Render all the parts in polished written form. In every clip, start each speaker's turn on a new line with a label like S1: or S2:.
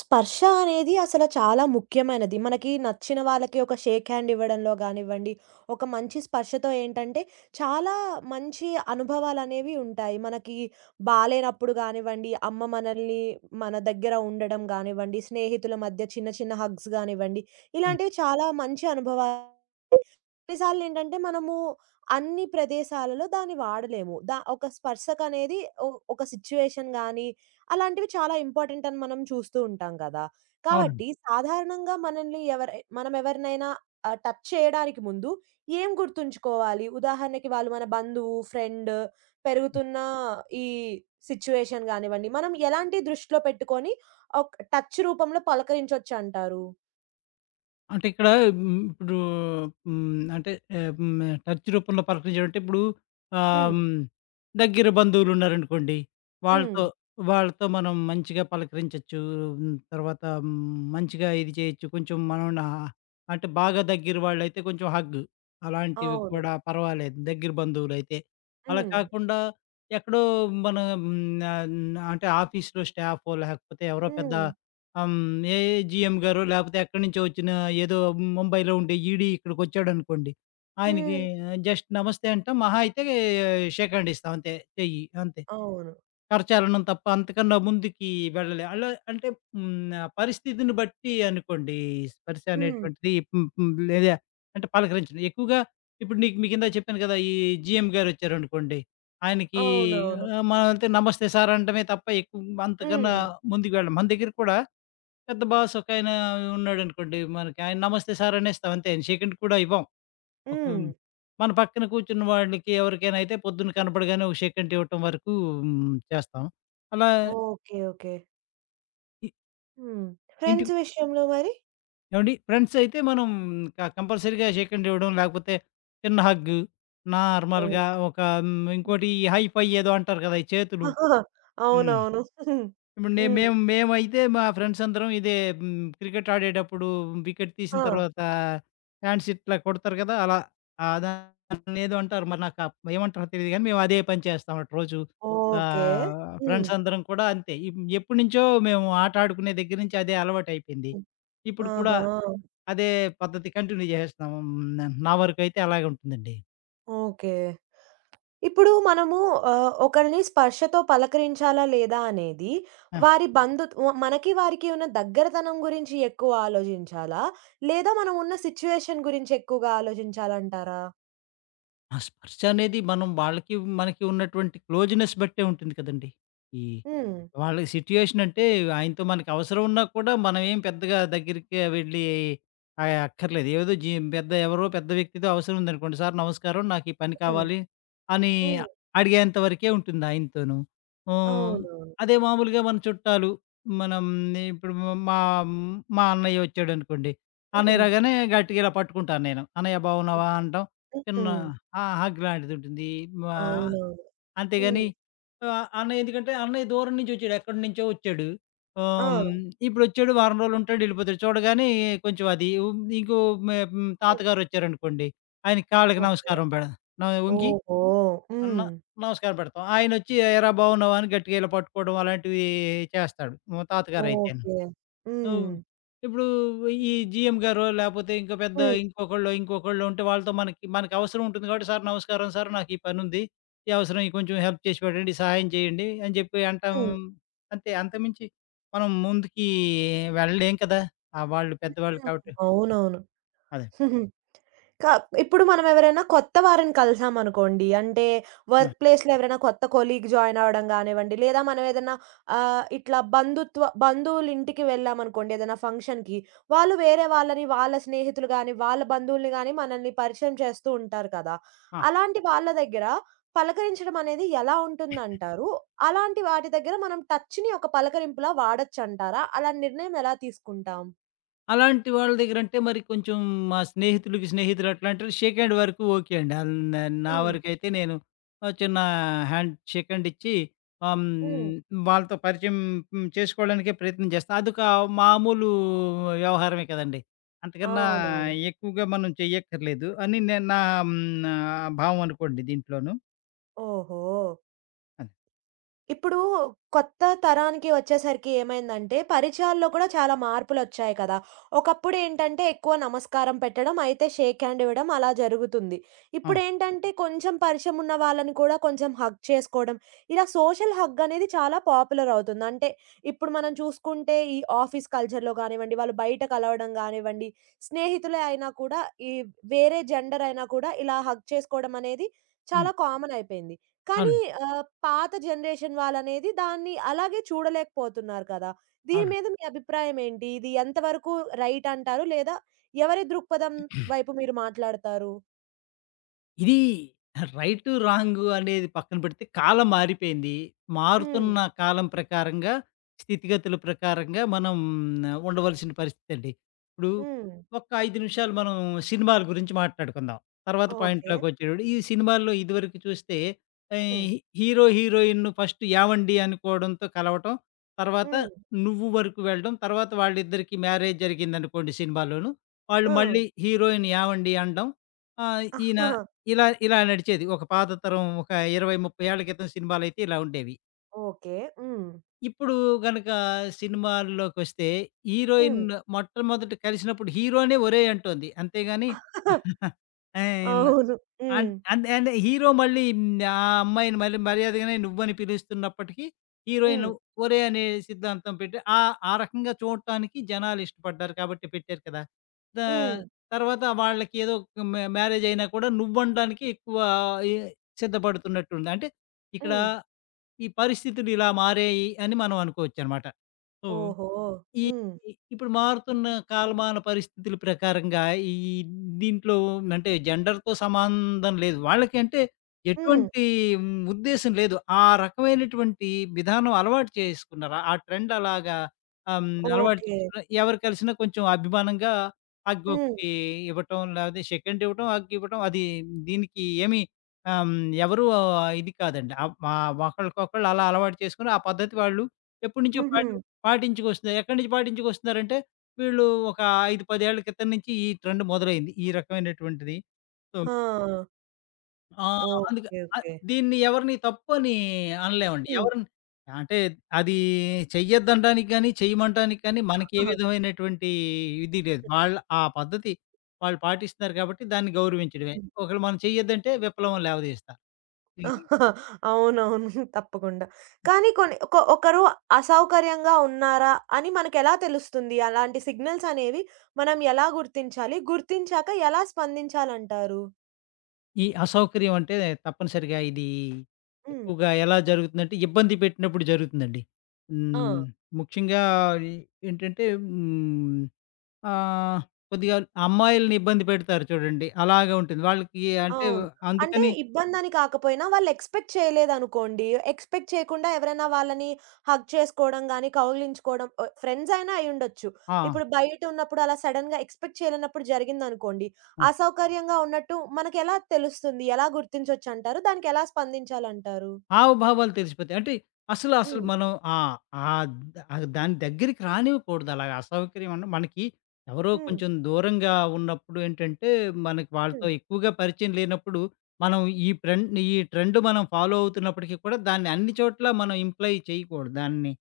S1: స్పర్శ అనేది అసల చాలా ముఖ్యమైనది. మనకి నచ్చిన వాళ్ళకి ఒక షేక్ హ్యాండ్ ఇవ్వడంలో గానివ్వండి, ఒక మంచి స్పర్శతో ఏంటంటే, చాలా మంచి అనుభవాలనేవి ఉంటాయి. మనకి బాలేనప్పుడు గానివ్వండి, అమ్మ మనల్ని మన దగ్గర ఉండడం గానివ్వండి, స్నేహితుల మధ్య చిన్న చిన్న హగ్స్ గానివ్వండి,
S2: హ్మ్.
S1: ఇలాంటివి చాలా మంచి అనుభవాలు. కొన్నిసార్లు ఏంటంటే మనము అన్ని ప్రదేశాలలో దాన్ని వాడలేము. ఒక స్పర్శకనేది ఒ ఒక సిట్యుయేషన్ గాని, అలాంటివి చాలా ఇంపార్టెంట్ అని మనం చూస్తూ ఉంటాం కదా!
S2: అవునండి.
S1: కాబట్టి సాధారణంగా మనల్ని ఎవరై మనం ఎవరినైనా టచ్ చేయడానికి ముందు ఏం గుర్తుంచుకోవాలి? ఉదాహరణకి వాళ్ళు మన బంధువు, ఫ్రెండ్,
S2: హ్మ్.
S1: పెరుగుతున్న ఈ సిట్యుయేషన్ గానివ్వండి, మనం ఎలాంటి దృష్టిలో పెట్టుకొని ఒక టచ్ రూపంలో పలకరించొచ్చంటారు?
S2: అంటే ఇక్కడ హ్మ్, ఇప్పుడు హ్మ్, అంటే ఆహ్, హ్మ్, టచ్ రూపంలో పలకరించడం అంటే ఆహ్,
S1: హ్మ్.
S2: హ్మ్, దగ్గర బంధువులున్నారనుకోండి,
S1: హ్మ్.
S2: వాళ్ళతో వాళ్ళతో మనం మంచిగా పలకరించొచ్చు. తర్వాత మంచిగా ఇది చేయొచ్చు. కొంచెం మనం నా అంటే బాగా దగ్గర వాళ్ళైతే కొంచెం హగ్గు. అలాంటివి
S1: అవును.
S2: కూడా పర్వాలేదు దగ్గర బంధువులైతే. అలా
S1: హ్మ్.
S2: కాకుండా ఎక్కడో మన హ్మ్, ఆహ్, అంటే ఆఫీస్‌లో స్టాఫో లేకపోతే ఎవరో పెద్ద
S1: హ్మ్.
S2: ఆహ్, హ్మ్. ఏజీఎం గారో లేపోతే ఎక్కడి నుంచో వచ్చిన ఏదో ముంబైలో ఉండే ఈడీ ఇక్కడికొచ్చాడనుకోండి. ఆయనకి
S1: హ్మ్.
S2: జస్ట్ నమస్తే అంటాం. మహా అయితే షేక్ హ్యాండ్ ఇస్తాం అంతే. చెయ్యి అంతే.
S1: అవును.
S2: కరచాలనం తప్ప అంతకన్నా ముందుకి వెళ్ళలే. అలా అంటే హ్మ్. ఆ పరిస్థితిని బట్టి అనుకోండి. స్పర్శ
S1: హ్మ్.
S2: అనేటువంటిది హ్మ్. హ్మ్. లేదా అంటే పలకరించడం. ఎక్కువగా ఇప్పుడు నీకు మీ కింద చెప్పాను కదా! ఈ జీఎం గారొచ్చారనుకోండి. ఆయనకి
S1: అవునవును.
S2: మనం అంతే నమస్తే సార్ అనటమే తప్ప అంతకన్నా
S1: హ్మ్.
S2: ముందుకు వెళ్ళం. మన దగ్గర కూడా పెద్ద బాస్ ఒకాయన ఉన్నాడనుకోండి, మనకి ఆయన నమస్తే సార్ అనేస్తాం అంతే. షేకండ్ కూడా ఇవ్వం. ఒక
S1: హ్మ్.
S2: మన పక్కన కూర్చున్న వాళ్ళకి ఎవరికైనా అయితే పొద్దున్న కనపడగానే ఒక షేకండ్ ఇవ్వటం వరకు చేస్తాం. అలా
S1: ఓకే. ఓకే.
S2: ఇ
S1: హ్మ్.
S2: ఇంటి
S1: ఫ్రెండ్స్ విషయంలో మరి?
S2: ఏవండీ ఫ్రెండ్స్ అయితే మనం కంపల్సరీగా షేకండ్ ఇవ్వడం, లేకపోతే చిన్న హగ్గు,
S1: హ్మ్.
S2: నార్మల్‌గా
S1: హ్మ్.
S2: ఇంకోటి హై ఫై ఏదో అంటారు కదా! ఈ చేతులు. హ్మ్.
S1: అవునవును.
S2: ఇప్పుడు నే
S1: హ్మ్.
S2: మేము మేమైతే మా ఫ్రెండ్స్ అందరం ఇదే క్రికెట్ ఆడేటప్పుడు వికెట్ తీసిన
S1: ఆ!
S2: తర్వాత హ్యాండ్స్ ఇట్లా కొడతారు కదా! అలా దాన్నేదో అంటారు మరి నాకు ఏమంటారో తెలీదు గానీ మేము అదే పని చేస్తామట రోజు.
S1: ఓకే. హ్మ్.
S2: ఫ్రెండ్స్ అందరం కూడా అంతే. ఎప్పటినుంచో మేము ఆట ఆడుకునే దగ్గర నుంచి అదే అలవాటయిపోయింది.
S1: హ్మ్.
S2: ఇప్పుడు కూడా
S1: ఆహా!
S2: అదే పద్ధతి కంటిన్యూ చేసేస్తున్నాం. నా వరకైతే అలాగే ఉంటుందండి.
S1: ఓకే. ఇప్పుడు మనము ఒకరిని స్పర్శతో పలకరించాలా లేదా అనేది
S2: ఆ!
S1: వారి బంధుత్వ మనకి వారికి ఉన్న దగ్గరతనం గురించి ఎక్కువ ఆలోచించాలా? లేదా మనం ఉన్న సిట్యుయేషన్ గురించి ఎక్కువగా ఆలోచించాలంటారా?
S2: ఆ స్పర్శ అనేది మనం వాళ్ళకి, మనకి ఉన్నటువంటి క్లోజ్‌నెస్ బట్టే ఉంటుంది కదండీ! ఈ
S1: హ్మ్.
S2: వాళ్ళ సిట్యుయేషన్ అంటే ఆయనతో మనకి అవసరం ఉన్నా కూడా మనం ఏం పెద్దగా దగ్గరికి వెళ్ళి అక్కర్లేదు. ఏదో జీ పెద్ద ఎవరో పెద్ద వ్యక్తితో అవసరం ఉందనుకోండి, "సార్ నమస్కారం. నాకు ఈ పని
S1: హ్మ్.
S2: కావాలి" అని
S1: హ్మ్.
S2: అడిగేంత వరకే ఉంటుంది ఆయనతోను. హ్మ్.
S1: అవునవును.
S2: అదే మామూలుగా మన చుట్టాలు, మనం ఇప్పుడు మా మా అన్నయ్య వచ్చాడనుకోండి, అన్నయ్య
S1: హ్మ్.
S2: రాగానే గట్టిగా ఇలా పట్టుకుంటాను నేను. "అన్నయ్య బాగున్నావా?" అంటాం. చిన్న
S1: హ్మ్.
S2: ఆ! హగ్ లాంటిదుంటుంది. మా
S1: అవునవును. హ్మ్.
S2: అంతేగాని అన్నయ్య ఎందుకంటే అన్నయ్య దూరం నుంచి వచ్చాడు. ఎక్కడి నుంచో వచ్చాడు.
S1: ఆ!
S2: ఆహ్, హ్మ్. ఇప్పుడొచ్చాడు వారం రోజులుంటాడు ఎళ్ళిపోతాడు. చూడగానే కొంచెం అది ఉం ఇంకో మె హ్మ్.
S1: హ్మ్.
S2: తాతగారొచ్చారనుకోండి. ఆయన కాళ్ళకి
S1: ఓకే.
S2: నమస్కారం పెడ న వంగి
S1: ఓహో!
S2: అన్న
S1: హ్మ్.
S2: నమస్కారం పెడతాం. ఆయనొచ్చి "ఏరా బాగున్నావా?" అని గట్టిగా ఇలా పట్టుకోవడం అలాంటివి చేస్తాడు. మా తాతగారైతేను.
S1: ఓకే.
S2: ఓహ్!
S1: హ్మ్.
S2: ఇప్పుడు ఈ
S1: హ్మ్.
S2: జీఎం గారో, లేపోతే ఇంకో పెద్ద
S1: హ్మ్.
S2: ఇంకొకళ్ళో ఉంటే వాళ్ళతో మనకవసరం ఉంటుంది కాబట్టి, "సార్ నమస్కారం సార్, నాకు ఈ పనుంది. ఈ అవసరం ఈ కొంచెం హెల్ప్ చేసి పెట్టండి, సహాయం చేయండి" అని చెప్పి అంటాం.
S1: హ్మ్.
S2: అంతే అంతకుమించి మనం ముందుకి వెళ్ళలేం కదా! వాళ్ళు పెద్దవాళ్ళు
S1: హ్మ్.
S2: కాబట్టి.
S1: అవునవును.
S2: అదే.
S1: క ఇప్పుడు మనం ఎవరైనా కొత్త వారిని కలిసామనుకోండి. అంటే
S2: ఆ!
S1: వర్క్ ప్లేస్‌లో ఎవరైనా కొత్త కొలీగ్ జాయిన్ అవ్వడం గానివ్వండి, లేదా మనం ఏదన్నా ఇట్లా బంధువులు ఇంటికి వెళ్ళామనుకోండి ఏదైనా ఫంక్షన్‌కి, వాళ్ళు వేరే వాళ్ళని వాళ్ళ స్నేహితులు గాని, వాళ్ళ బంధువుల్ని గాని మనల్ని పరిచయం చేస్తూ ఉంటారు కదా!
S2: ఆ!
S1: అలాంటి వాళ్ళ దగ్గర పలకరించడం అనేది ఎలా ఉంటుందంటారు? అలాంటి వాటి దగ్గర మనం టచ్‌ని ఒక పలకరింపులా వాడొచ్చంటారా? అలాంటి నిర్ణయం ఎలా తీసుకుంటాం?
S2: అలాంటి వాళ్ళ దగ్గరంటే మరి కొంచెం మా స్నేహితులకి స్నేహితులు అట్లాంటి షేక్ హ్యాండ్ వరకు ఓకే అండి. ఆల్ న నా
S1: హ్మ్.
S2: వరకైతే నేను చిన్న షేక్ హ్యాండ్ ఇచ్చి
S1: హ్మ్.
S2: వాళ్ళతో పరిచయం చేసుకోవడానికే ప్రయత్నం చేస్తా. అదొక మామూలు వ్యవహారమే కదండీ. అంతకన్నా
S1: అవునవును.
S2: ఎక్కువగా మనం చెయ్యక్కర్లేదు అని నేను నా హ్మ్, నా భావం అనుకోండి దీంట్లోను.
S1: ఓహో!
S2: అది.
S1: ఇప్పుడు కొత్త తరానికి వచ్చేసరికి ఏమైందంటే, పరిచయాల్లో కూడా చాలా మార్పులొచ్చాయి కదా! ఒకప్పుడేంటంటే, ఎక్కువ నమస్కారం పెట్టడం, అయితే షేక్ హ్యాండ్ ఇవ్వడం అలా జరుగుతుంది.
S2: ఆ!
S1: ఇప్పుడేంటంటే, కొంచెం పరిచయం ఉన్న వాళ్ళని కూడా కొంచెం హగ్ చేసుకోవడం, ఇలా సోషల్ హగ్ అనేది చాలా పాపులర్ అవుతుంది. అంటే, ఇప్పుడు మనం చూసుకుంటే ఈ ఆఫీస్ కల్చర్‌లో కానివ్వండి, వాళ్ళు బయట కలవడం కానివ్వండి, స్నేహితులే అయినా కూడా, ఈ వేరే జెండర్ అయినా కూడా ఇలా హగ్ చేసుకోవడం అనేది చాలా
S2: హ్మ్.
S1: కామన్ అయిపోయింది. కానీ
S2: అవునండి.
S1: పాత జనరేషన్ వాళ్ళనేది దాన్ని అలాగే చూడలేకపోతున్నారు కదా! దీని
S2: అవునండి.
S1: మీద మీ అభిప్రాయం ఏంటి? ఇది ఎంతవరకు రైట్ అంటారు? లేదా ఎవరి దృక్పథం వైపు మీరు మాట్లాడతారు?
S2: ఇది రైటు, రాంగు అనేది పక్కన పెడితే కాలం మారిపోయింది.
S1: హ్మ్.
S2: మారుతున్న కాలం ప్రకారంగా, స్థితిగతుల ప్రకారంగా మనం ఉండవలసిన పరిస్థితండి. ఇప్పుడు
S1: హ్మ్.
S2: ఒక్క 5 నిమిషాలు మనం సినిమాల గురించి మాట్లాడుకుందాం. తర్వాత
S1: ఓకే.
S2: పాయింట్‌లోకొచ్చేటప్పుడు ఈ సినిమాల్లో ఇదివరకు చూస్తే ఆహ్,
S1: హ్మ్.
S2: హి హీరో, హీరోయిన్‌ను ఫస్ట్ ఏవండి అనుకోవడంతో కలవటం. తర్వాత
S1: హ్మ్.
S2: నువ్వు వరకు వెళ్ళడం. తర్వాత వాళ్ళిద్దరికీ మ్యారేజ్ జరిగిందనుకోండి సినిమాలోను.
S1: ఆ!
S2: వాళ్ళు మళ్ళీ హీరోయిన్ ఏవండి అనడం. ఈయన
S1: ఆహా,
S2: ఇలా ఇలా నడిచేది. ఒక పాత తరం ఒక 20, 30 ఏళ్ల క్రితం సినిమాలైతే ఇలా ఉండేవి.
S1: ఓకే. హ్మ్.
S2: ఇప్పుడు గనక సినిమాల్లోకొస్తే హీరోయిన్
S1: హ్మ్.
S2: మొట్టమొదట కలిసినప్పుడు హీరోనే ఒరేయ్ అంటోంది. అంతేగాని ఆయన
S1: అవును.
S2: అన్
S1: హ్మ్.
S2: అంటే అంటే హీరో మళ్ళీ ఆ అమ్మాయిని మళ్ళీ మర్యాదగానే నువ్వని పిలుస్తున్నప్పటికీ, హీరోయిన్
S1: హ్మ్.
S2: ఒరే అనే సిద్ధాంతం పెట్టి ఆ ఆ రకంగా చూడటానికి జనాలు ఇష్టపడ్డారు కాబట్టి పెట్టారు కదా! త
S1: హ్మ్.
S2: తర్వాత వాళ్ళకి ఏదో మ్యారేజ్ అయినా కూడా నువ్వనడానికి ఎక్కువ ఎ సిద్ధపడుతున్నట్టుంది. అంటే ఇక్కడ
S1: హ్మ్.
S2: ఈ పరిస్థితులు ఇలా మారాయి అని మనం అనుకోవచ్చనమాట. సో
S1: ఓహో!
S2: ఈ
S1: హ్మ్.
S2: ఇప్పుడు మారుతున్న కాలమాన పరిస్థితుల ప్రకారంగా ఈ దీంట్లో అంటే జెండర్‌తో సంబంధం లేదు. వాళ్ళకి అంటే
S1: హ్మ్.
S2: ఎటువంటి ఉద్దేశ్యం లేదు. ఆ రకమైనటువంటి విధానం అలవాటు చేసుకున్నారు. ఆ ట్రెండ్ అలాగా ఆహ్, అలవాటు
S1: ఓకే.
S2: చేసుకున్నారు. ఎవరు కలిసినా కొంచెం అభిమానంగా హగ్
S1: హ్మ్.
S2: ఒకటి ఇవ్వటం, లేకపోతే షేక్ హ్యాండ్ ఇవ్వటం, హగ్ ఇవ్వటం అది దీనికి ఏమి ఆహ్, ఎవరు ఇది కాదండి. ఒకళ్ళకొకళ్ళు అలా అలవాటు చేసుకొని ఆ పద్ధతి వాళ్ళు ఎప్పటినుంచో
S1: హుహు.
S2: పాటించుకొస్తున్నారు. ఎక్కడి నుంచి పాటించుకొస్తున్నారంటే, వీళ్ళు ఒక 5, 10 ఏళ్ల క్రితం నుంచి ఈ ట్రెండ్ మొదలైంది. ఈ రకమైనటువంటిది. సో,
S1: ఆ!
S2: అందుకే
S1: ఓకే. ఓకే.
S2: దీన్ని ఎవరిని తప్పని అనలేమండి.
S1: హ్మ్.
S2: ఎవరిని అంటే అది చెయ్యొద్దనడానికి గాని, చెయ్యమంటానికి కానీ మనకి ఏ విధమైనటువంటి ఇది లేదు. వాళ్ళ ఆ పద్ధతి వాళ్ళు పాటిస్తున్నారు కాబట్టి దాన్ని గౌరవించడమే. ఒకవేళ మనం చెయ్యొద్దంటే విప్లవం లేవదీస్తారు.
S1: అవునవును. తప్పకుండా. కానీ కొన్ని ఒకరు అసౌకర్యంగా ఉన్నారా అని మనకెలా తెలుస్తుంది? అలాంటి సిగ్నల్స్ అనేవి మనం ఎలా గుర్తించాలి? గుర్తించాక ఎలా స్పందించాలంటారు?
S2: ఈ అసౌకర్యం అంటే తప్పనిసరిగా ఇది
S1: హ్మ్.
S2: ఎక్కువగా ఎలా జరుగుతుందంటే, ఇబ్బంది పెట్టినప్పుడు జరుగుతుందండి.
S1: ఆ!
S2: హ్మ్. ముఖ్యంగా ఈ- ఏంటంటే హ్మ్. ఆహ్, కొద్దిగా అమ్మాయిల్ని ఇబ్బంది పెడతారు చూడండి. అలాగా ఉంటుంది. వాళ్ళకి అంటే
S1: అవును. అంటే
S2: అందుకని
S1: ఇబ్బందని కాకపోయినా వాళ్ళు ఎక్స్‌పెక్ట్ చేయలేదనుకోండి. ఎక్స్‌పెక్ట్ చేయకుండా ఎవరైనా వాళ్ళని హగ్ చేసుకోవడం గాని, కౌగిలించుకోవడం, ఫ్రెండ్స్ అయినా అయ్యుండొచ్చు.
S2: ఆ!
S1: ఇప్పుడు బయట ఉన్నప్పుడు అలా సడెన్‌గా ఎక్స్‌పెక్ట్ చేయలేనప్పుడు జరిగిందనుకోండి. అసౌకర్యంగా ఉన్నట్టు మనకెలా తెలుస్తుంది? ఎలా గుర్తించొచ్చంటారు? దానికెలా స్పందించాలంటారు?
S2: హావభావాలు తెలిసిపోతాయి. అంటే అసలు
S1: హ్మ్.
S2: మనం ఆహ్, ఆహ్, ఆహ్, దాని దగ్గరికి రానివ్వకూడదు. అలాగ అసౌకర్యం అన్న మనకి ఎవరో
S1: హ్మ్.
S2: కొంచెం దూరంగా ఉన్నప్పుడు ఏంటంటే, మనకి వాళ్ళతో
S1: హ్మ్.
S2: ఎక్కువగా పరిచయం లేనప్పుడు, మనం ఈ ట్రెండ్ మనం ఫాలో అవుతున్నప్పటికీ కూడా దాన్ని అన్ని చోట్ల మనం ఇంప్లై చేయకూడదు. దాన్ని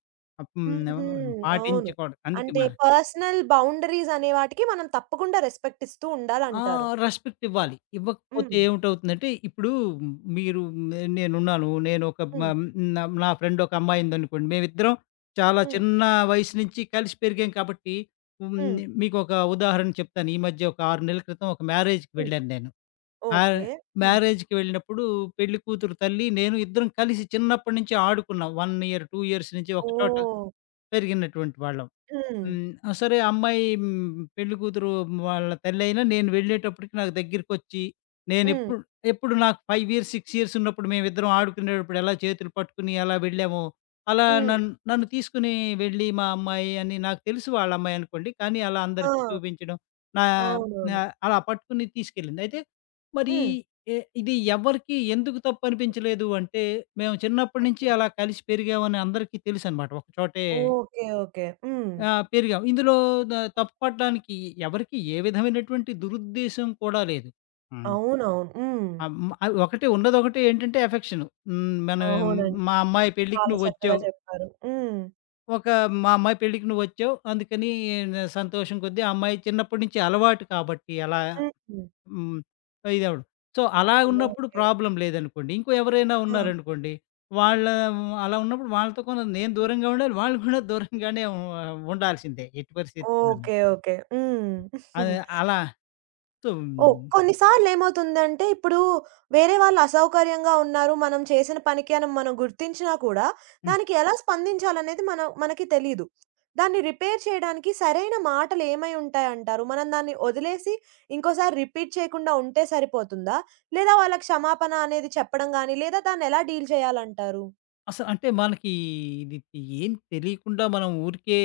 S2: ఆహ్,
S1: హుహు.
S2: హ్మ్.
S1: అవును.
S2: పాటించకూడదు. అందుకే
S1: అంటే
S2: మ
S1: పర్సనల్ బౌండరీస్ అనే వాటికి మనం తప్పకుండా రెస్పెక్ట్ ఇస్తూ
S2: ఆ!
S1: ఉండాలంటారు.
S2: రెస్పెక్ట్ ఇవ్వాలి. ఇవ్వకపోతే
S1: హ్మ్.
S2: ఏమిటవుతుందంటే, ఇప్పుడు మీరు నేనున్నాను. నేనొక మ
S1: హ్మ్.
S2: నా నా ఫ్రెండ్ ఒక అమ్మాయి ఉందనుకోండి. మేమిద్దరం చాలా
S1: హ్మ్.
S2: చిన్న వయసు నుంచి కలిసి పెరిగాం కాబట్టి, హ్మ్.
S1: హ్మ్.
S2: మీకొక ఉదాహరణ చెప్తాను. ఈ మధ్య ఒక 6 నెలల క్రితం ఒక మ్యారేజ్‌కి
S1: హ్మ్.
S2: వెళ్ళాను నేను. మ్యా
S1: ఓకే. హ్మ్.
S2: మ్యారేజ్‌కి వెళ్ళినప్పుడు పెళ్లి కూతురు తల్లి, నేను ఇద్దరం కలిసి చిన్నప్పటి నుంచి ఆడుకున్నాం. 1 ఇయర్, 2 ఇయర్స్ నుంచి ఒకచోట
S1: ఓహ్!
S2: పెరిగినటువంటి వాళ్ళం.
S1: హ్మ్.
S2: హ్మ్. ఆ! సరే అమ్మాయి హ్మ్. పెళ్లి కూతురు వాళ్ళ తల్లయినా నేను వెళ్ళేటప్పటికి నాకు దగ్గరికొచ్చి,
S1: హ్మ్.
S2: నేనెప్పుడు ఎప్పుడు ఎప్పుడు నాకు 5 ఇయర్స్, 6 ఇయర్స్ ఉన్నప్పుడు మేమిద్దరం ఆడుకునేటప్పుడు ఎలా చేతులు పట్టుకుని ఎలా వెళ్ళామో, అలా
S1: హ్మ్.
S2: నన్ను నన్ను తీసుకొని వెళ్ళి మా అమ్మాయి అని నాకు తెలుసు వాళ్ళ అమ్మాయనుకోండి. కానీ అలా
S1: ఆ!
S2: అందరికీ చూపించడం నా నా
S1: అవునవును.
S2: అలా పట్టుకుని తీసుకెళ్ళింది. అయితే మరి
S1: హ్మ్.
S2: ఇది ఎవరికీ ఎందుకు తప్పనిపించలేదు అంటే, మేము చిన్నప్పటి నుంచి అలా కలిసి పెరిగామని అందరికీ తెలుసనమాట. ఒక చోటే
S1: ఓకే. ఓకే. హ్మ్.
S2: పెరిగాం. ఇందులో తప్పుపడడానికి ఎవరికీ ఏ విధమైనటువంటి దురుద్దేశ్యం కూడా లేదు. హ్మ్.
S1: అవునవును. హ్మ్.
S2: ఒకటే ఏంటంటే ఎఫెక్షను. మనం
S1: అవునండి.
S2: మా అమ్మాయి పెళ్ళికి
S1: చాలా చక్కగా
S2: నువ్వొచ్చావు.
S1: చెప్పారు. హ్మ్.
S2: ఒక మా అమ్మాయి పెళ్ళికి నువ్వొచ్చావు. అందుకని సంతోషం కొద్దీ ఆ అమ్మాయి చిన్నప్పటి నుంచి అలవాటు కాబట్టి అలా
S1: హ్మ్.
S2: హ్మ్. ఇదవడం. సో, అలా ఉన్నప్పుడు
S1: ఓకే.
S2: ప్రాబ్లమ్ లేదనుకోండి. ఇంకో ఎవరైనా
S1: ఆ!
S2: ఉన్నారనుకోండి. వాళ్ళ అలా ఉన్నప్పుడు వాళ్ళతో కూడా నేను దూరంగా ఉండాలి. వాళ్ళు కూడా దూరంగానే ఉండాల్సిందే ఎట్టి పరిస్థితుల్లోనూ.
S1: ఓకే. ఓకే. హ్మ్.
S2: అదే అలా సో,
S1: ఓహ్!
S2: హ్మ్.
S1: కొన్నిసార్లు ఏమవుతుందంటే, ఇప్పుడు వేరే వాళ్ళు అసౌకర్యంగా ఉన్నారు. మనం చేసిన పనికి అని మనం గుర్తించినా కూడా, దానికి ఎలా స్పందించాలనేది మనకి తెలీదు. దాన్ని రిపేర్ చేయడానికి సరైన మాటలు ఏమై ఉంటాయంటారు? మనం దాన్ని వదిలేసి ఇంకోసారి రిపీట్ చేయకుండా ఉంటే సరిపోతుందా? లేదా వాళ్ళకి క్షమాపణ అనేది చెప్పడం గాని, లేదా దాన్ని ఎలా డీల్ చేయాలంటారు?
S2: అసలు అంటే మనకి ఇది ఏం తెలియకుండా మనం ఊరికే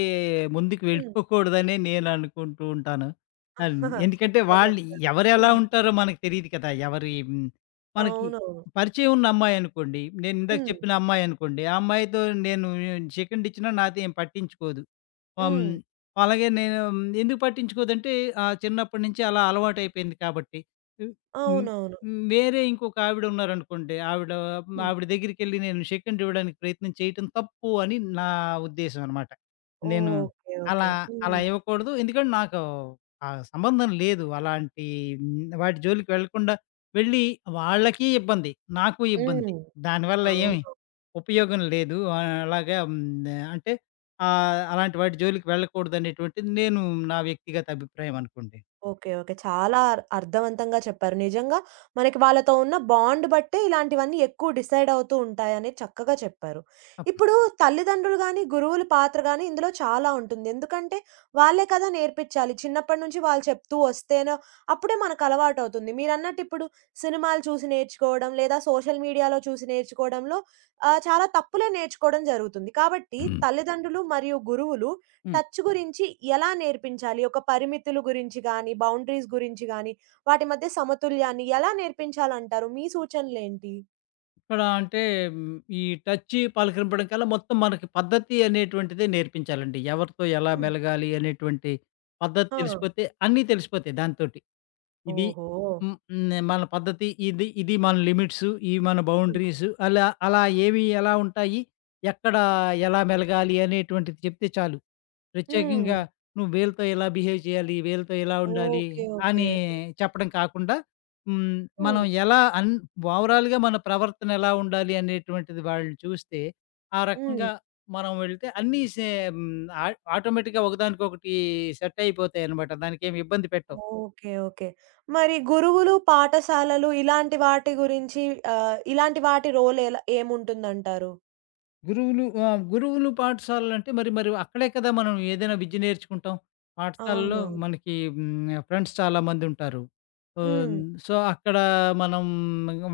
S2: ముందుకు
S1: హ్మ్.
S2: వెళ్ళిపోకూడదనే నేను అనుకుంటూ ఉంటాను. ఆహ్, ఎందుకంటే
S1: చక్కగా చెప్పారు.
S2: ఎవరు ఎలా
S1: హ్మ్.
S2: ఉంటారో మనకు తెలీదు కదా! మనకి
S1: అవునవును.
S2: పరిచయం ఉన్న అమ్మాయి అనుకోండి, నేను ఇందాక
S1: హ్మ్.
S2: చెప్పిన అమ్మాయి అనుకోండి, ఆ అమ్మాయితో నేను సెకండ్ ఇచ్చినా నాతో ఏం పట్టించుకోదు. హ్మ్,
S1: హ్మ్.
S2: అలాగే నేను ఎందుకు పట్టించుకోదంటే చిన్నప్పటి నుంచి అలా అలవాటైపోయింది కాబట్టి. హ్మ్.
S1: అవునవును.
S2: హ్మ్. వేరే ఇంకొక ఆవిడున్నారనుకోండి. ఆవిడ
S1: హ్మ్.
S2: ఆవిడ దగ్గరికెళ్ళి నేను షేక్ హ్యాండ్ ఇవ్వడానికి ప్రయత్నం చేయటం తప్పు అని నా ఉద్దేశం అనమాట. నేను
S1: ఓకే. ఓకే.
S2: అలా, అలా
S1: హ్మ్.
S2: ఇవ్వకూడదు. ఎందుకంటే నాకు ఆ సంబంధం లేదు. అలాంటి వాటి జోలికి వెళ్ళి వాళ్ళకి ఇబ్బంది. నాకు ఇబ్బంది.
S1: హ్మ్.
S2: దానివల్ల ఏమి
S1: అవును.
S2: ఉపయోగం లేదు. ఆహ్, అలాగా హ్మ్. అంటే ఆహ్, అలాంటి వాటి జోలికి వెళ్ళకూడదనేటువంటిది నేను నా వ్యక్తిగత అభిప్రాయం అనుకోండి.
S1: ఓకే. ఓకే. చాలా అర్థవంతంగా చెప్పారు. నిజంగా మనకి వాళ్ళతో ఉన్న బాండ్ బట్టే ఇలాంటివన్నీ ఎక్కువ డిసైడ్ అవుతూ ఉంటాయని చక్కగా చెప్పారు.
S2: తప్
S1: ఇప్పుడు తల్లిదండ్రులు గాని, గురువుల పాత్ర గాని ఇందులో చాలా ఉంటుంది. ఎందుకంటే వాళ్ళే కదా నేర్పించాలి. చిన్నప్పటి నుంచి వాళ్ళు చెప్తూ వస్తేనే అప్పుడే మనకు అలవాటవుతుంది. మీరన్నట్టు ఇప్పుడు సినిమాలు చూసి నేర్చుకోవడం లేదా సోషల్ మీడియాలో చూసి నేర్చుకోవడంలో చాలా తప్పులే నేర్చుకోవడం జరుగుతుంది. కాబట్టి
S2: హ్మ్.
S1: తల్లిదండ్రులు మరియు గురువులు టచ్ గురించి ఎలా నేర్పించాలి? ఒక పరిమితుల గురించి గాని, బౌండరీస్ గురించి గాని, వాటి మధ్య సమతుల్యాన్ని ఎలా నేర్పించాలంటారు? మీ సూచనలేంటి?
S2: ఇక్కడ అంటే హ్మ్, ఈ టచ్చి, పలకరింపడం కల్లా మొత్తం మనకి పద్ధతి అనేటువంటిదే నేర్పించాలండి. ఎవరితో ఎలా
S1: హ్మ్.
S2: మెలగాలి అనేటువంటి పద్ధతి
S1: ఆ!
S2: తెలిసిపోతే అన్నీ తెలిసిపోతాయి దాంతోటి. ఇది
S1: ఓహో!
S2: హ్మ్, హ్మ్. మన పద్ధతి ఇది, ఇది మన లిమిట్సు, ఇవి మన
S1: హ్మ్.
S2: బౌండరీసు అలా అలా ఏవి ఎలా ఉంటాయి, ఎక్కడ ఎలా మెలగాలి అనేటువంటిది చెప్తే చాలు.
S1: హ్మ్.
S2: ప్రత్యేకంగా నువ్వు వీళ్ళతో ఇలా బిహేవ్ చేయాలి, వీళ్ళతో ఇలా ఉండాలి
S1: ఓకే. ఓకే.
S2: అని చెప్పడం కాకుండా, హ్మ్. మనం
S1: హ్మ్.
S2: ఎలా ఓవరాల్‌గా మన ప్రవర్తన ఎలా ఉండాలి అనేటువంటిది వాళ్ళని చూస్తే, ఆ
S1: హ్మ్.
S2: రకంగా మనం వెళ్తే అన్నీ సే హ్మ్. ఆ ఆటోమేటిక్‌గా ఒకదానికొకటి సెట్ అయిపోతాయన్నమాట. దానికేమి ఇబ్బంది పెట్టవు.
S1: ఓకే. ఓకే. మరి గురువులు, పాఠశాలలు ఇలాంటి వాటి గురించి ఇలాంటి వాటి రోల్ ఎలా ఏముంటుందంటారు?
S2: గురువులు గురువులు పాఠశాలలంటే మరి మరి అక్కడే కదా మనం ఏదైనా విద్య నేర్చుకుంటాం. పాఠశాలలో
S1: అవునవును.
S2: మనకి ఫ్రెండ్స్ చాలామందుంటారు. ఆహ్,
S1: హ్మ్.
S2: సో, అక్కడ మనం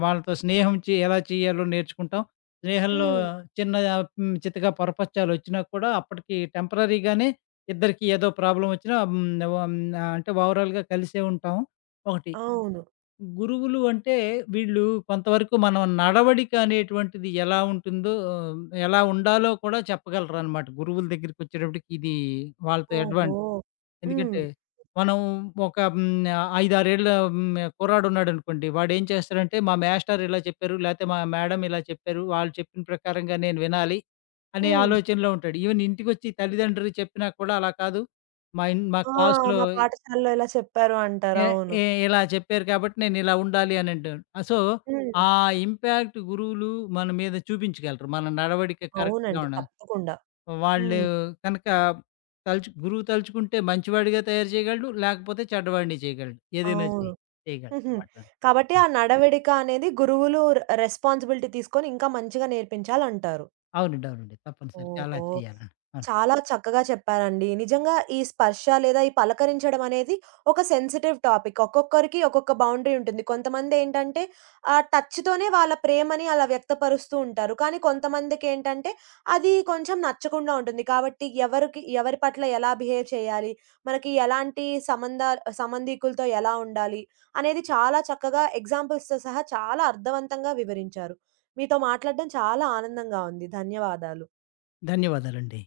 S2: వాళ్ళతో స్నేహం ఎలా చేయాలో నేర్చుకుంటాం. స్నేహంలో
S1: హ్మ్.
S2: చిన్న చితకా పొరపచ్చాలొచ్చినా కూడా అప్పటికి టెంపరరీగానే ఇద్దరికీ ఏదో ప్రాబ్లమొచ్చినా హ్మ్, వ అంటే ఓవరాల్‌గా కలిసే ఉంటాం ఒకటి.
S1: అవును.
S2: గురువులు అంటే వీళ్ళు కొంతవరకు మనం నడవడిక అనేటువంటిది ఎలా ఉంటుందో, ఎలా ఉండాలో కూడా చెప్పగలరనమాట. గురువుల దగ్గరికొచ్చేటప్పటికి ఇది వాళ్ళతో
S1: ఓహో! హ్మ్.
S2: ఎందుకంటే, మనం ఒక 5, 6 ఏళ్ల కుర్రాడున్నాడనుకోండి. వాడేం చేస్తాడంటే, మా మేస్టారు ఇలా చెప్పారు, లేతే మా మేడమ్ ఇలా చెప్పారు, వాళ్ళు చెప్పిన ప్రకారంగా నేను వినాలి అనే
S1: హ్మ్.
S2: ఆలోచనలో ఉంటాడు. ఈవెన్ ఇంటికొచ్చి తల్లిదండ్రులు చెప్పినా కూడా అలా కాదు. మా
S1: ఆ!
S2: క్లాస్‌లో
S1: మా పాఠశాలలో ఇలా చెప్పారు అంటారు.
S2: ఎ
S1: అవును.
S2: ఎ ఇలా చెప్పారు కాబట్టి నేనిలా ఉండాలి అనంటాను. సో,
S1: హ్మ్.
S2: ఆ ఇంపాక్ట్ గురువులు మన మీద చూపించగలరు. మన నడవడిక కరెక్ట్‌గా
S1: అవునండి.
S2: ఉండాలి.
S1: తప్పకుండా.
S2: వాళ్ళు
S1: హ్మ్.
S2: కనుక గురువు తలుచుకుంటే మంచివాడిగా తయారు చేయగలడు. లేకపోతే చెడ్డవాడిని చేయగలడు. ఏదైనా
S1: అవును.
S2: చేయి
S1: హుహు.
S2: చేయగలడనమాట.
S1: కాబట్టి ఆ
S2: హ్మ్.
S1: నడవడిక అనేది గురువులు రెస్పాన్సిబిలిటీ తీసుకొని ఇంకా మంచిగా నేర్పించాలంటారు.
S2: అవునండి. అవునండి. తప్పనిసరిగా అలా
S1: ఓహో!
S2: చేయాలండి. అవును.
S1: చాలా చక్కగా చెప్పారండి. నిజంగా ఈ స్పర్శ లేదా ఈ పలకరించడం అనేది ఒక సెన్సిటివ్ టాపిక్. ఒక్కొక్కరికి ఒక్కొక్క బౌండరీ ఉంటుంది. కొంతమందేంటంటే ఆ టచ్‌తోనే వాళ్ళ ప్రేమని అలా వ్యక్తపరుస్తూ ఉంటారు. కానీ కొంతమందికేంటంటే అది కొంచెం నచ్చకుండా ఉంటుంది. కాబట్టి ఎవరికి ఎవరి పట్ల ఎలా బిహేవ్ చేయాలి, మనకి ఎలాంటి సంబంధీకులతో ఎలా ఉండాలి అనేది చాలా చక్కగా ఎగ్జాంపుల్స్‌తో సహా చాలా అర్థవంతంగా వివరించారు. మీతో మాట్లాడడం చాలా ఆనందంగా ఉంది. ధన్యవాదాలు.
S2: ధన్యవాదాలండి.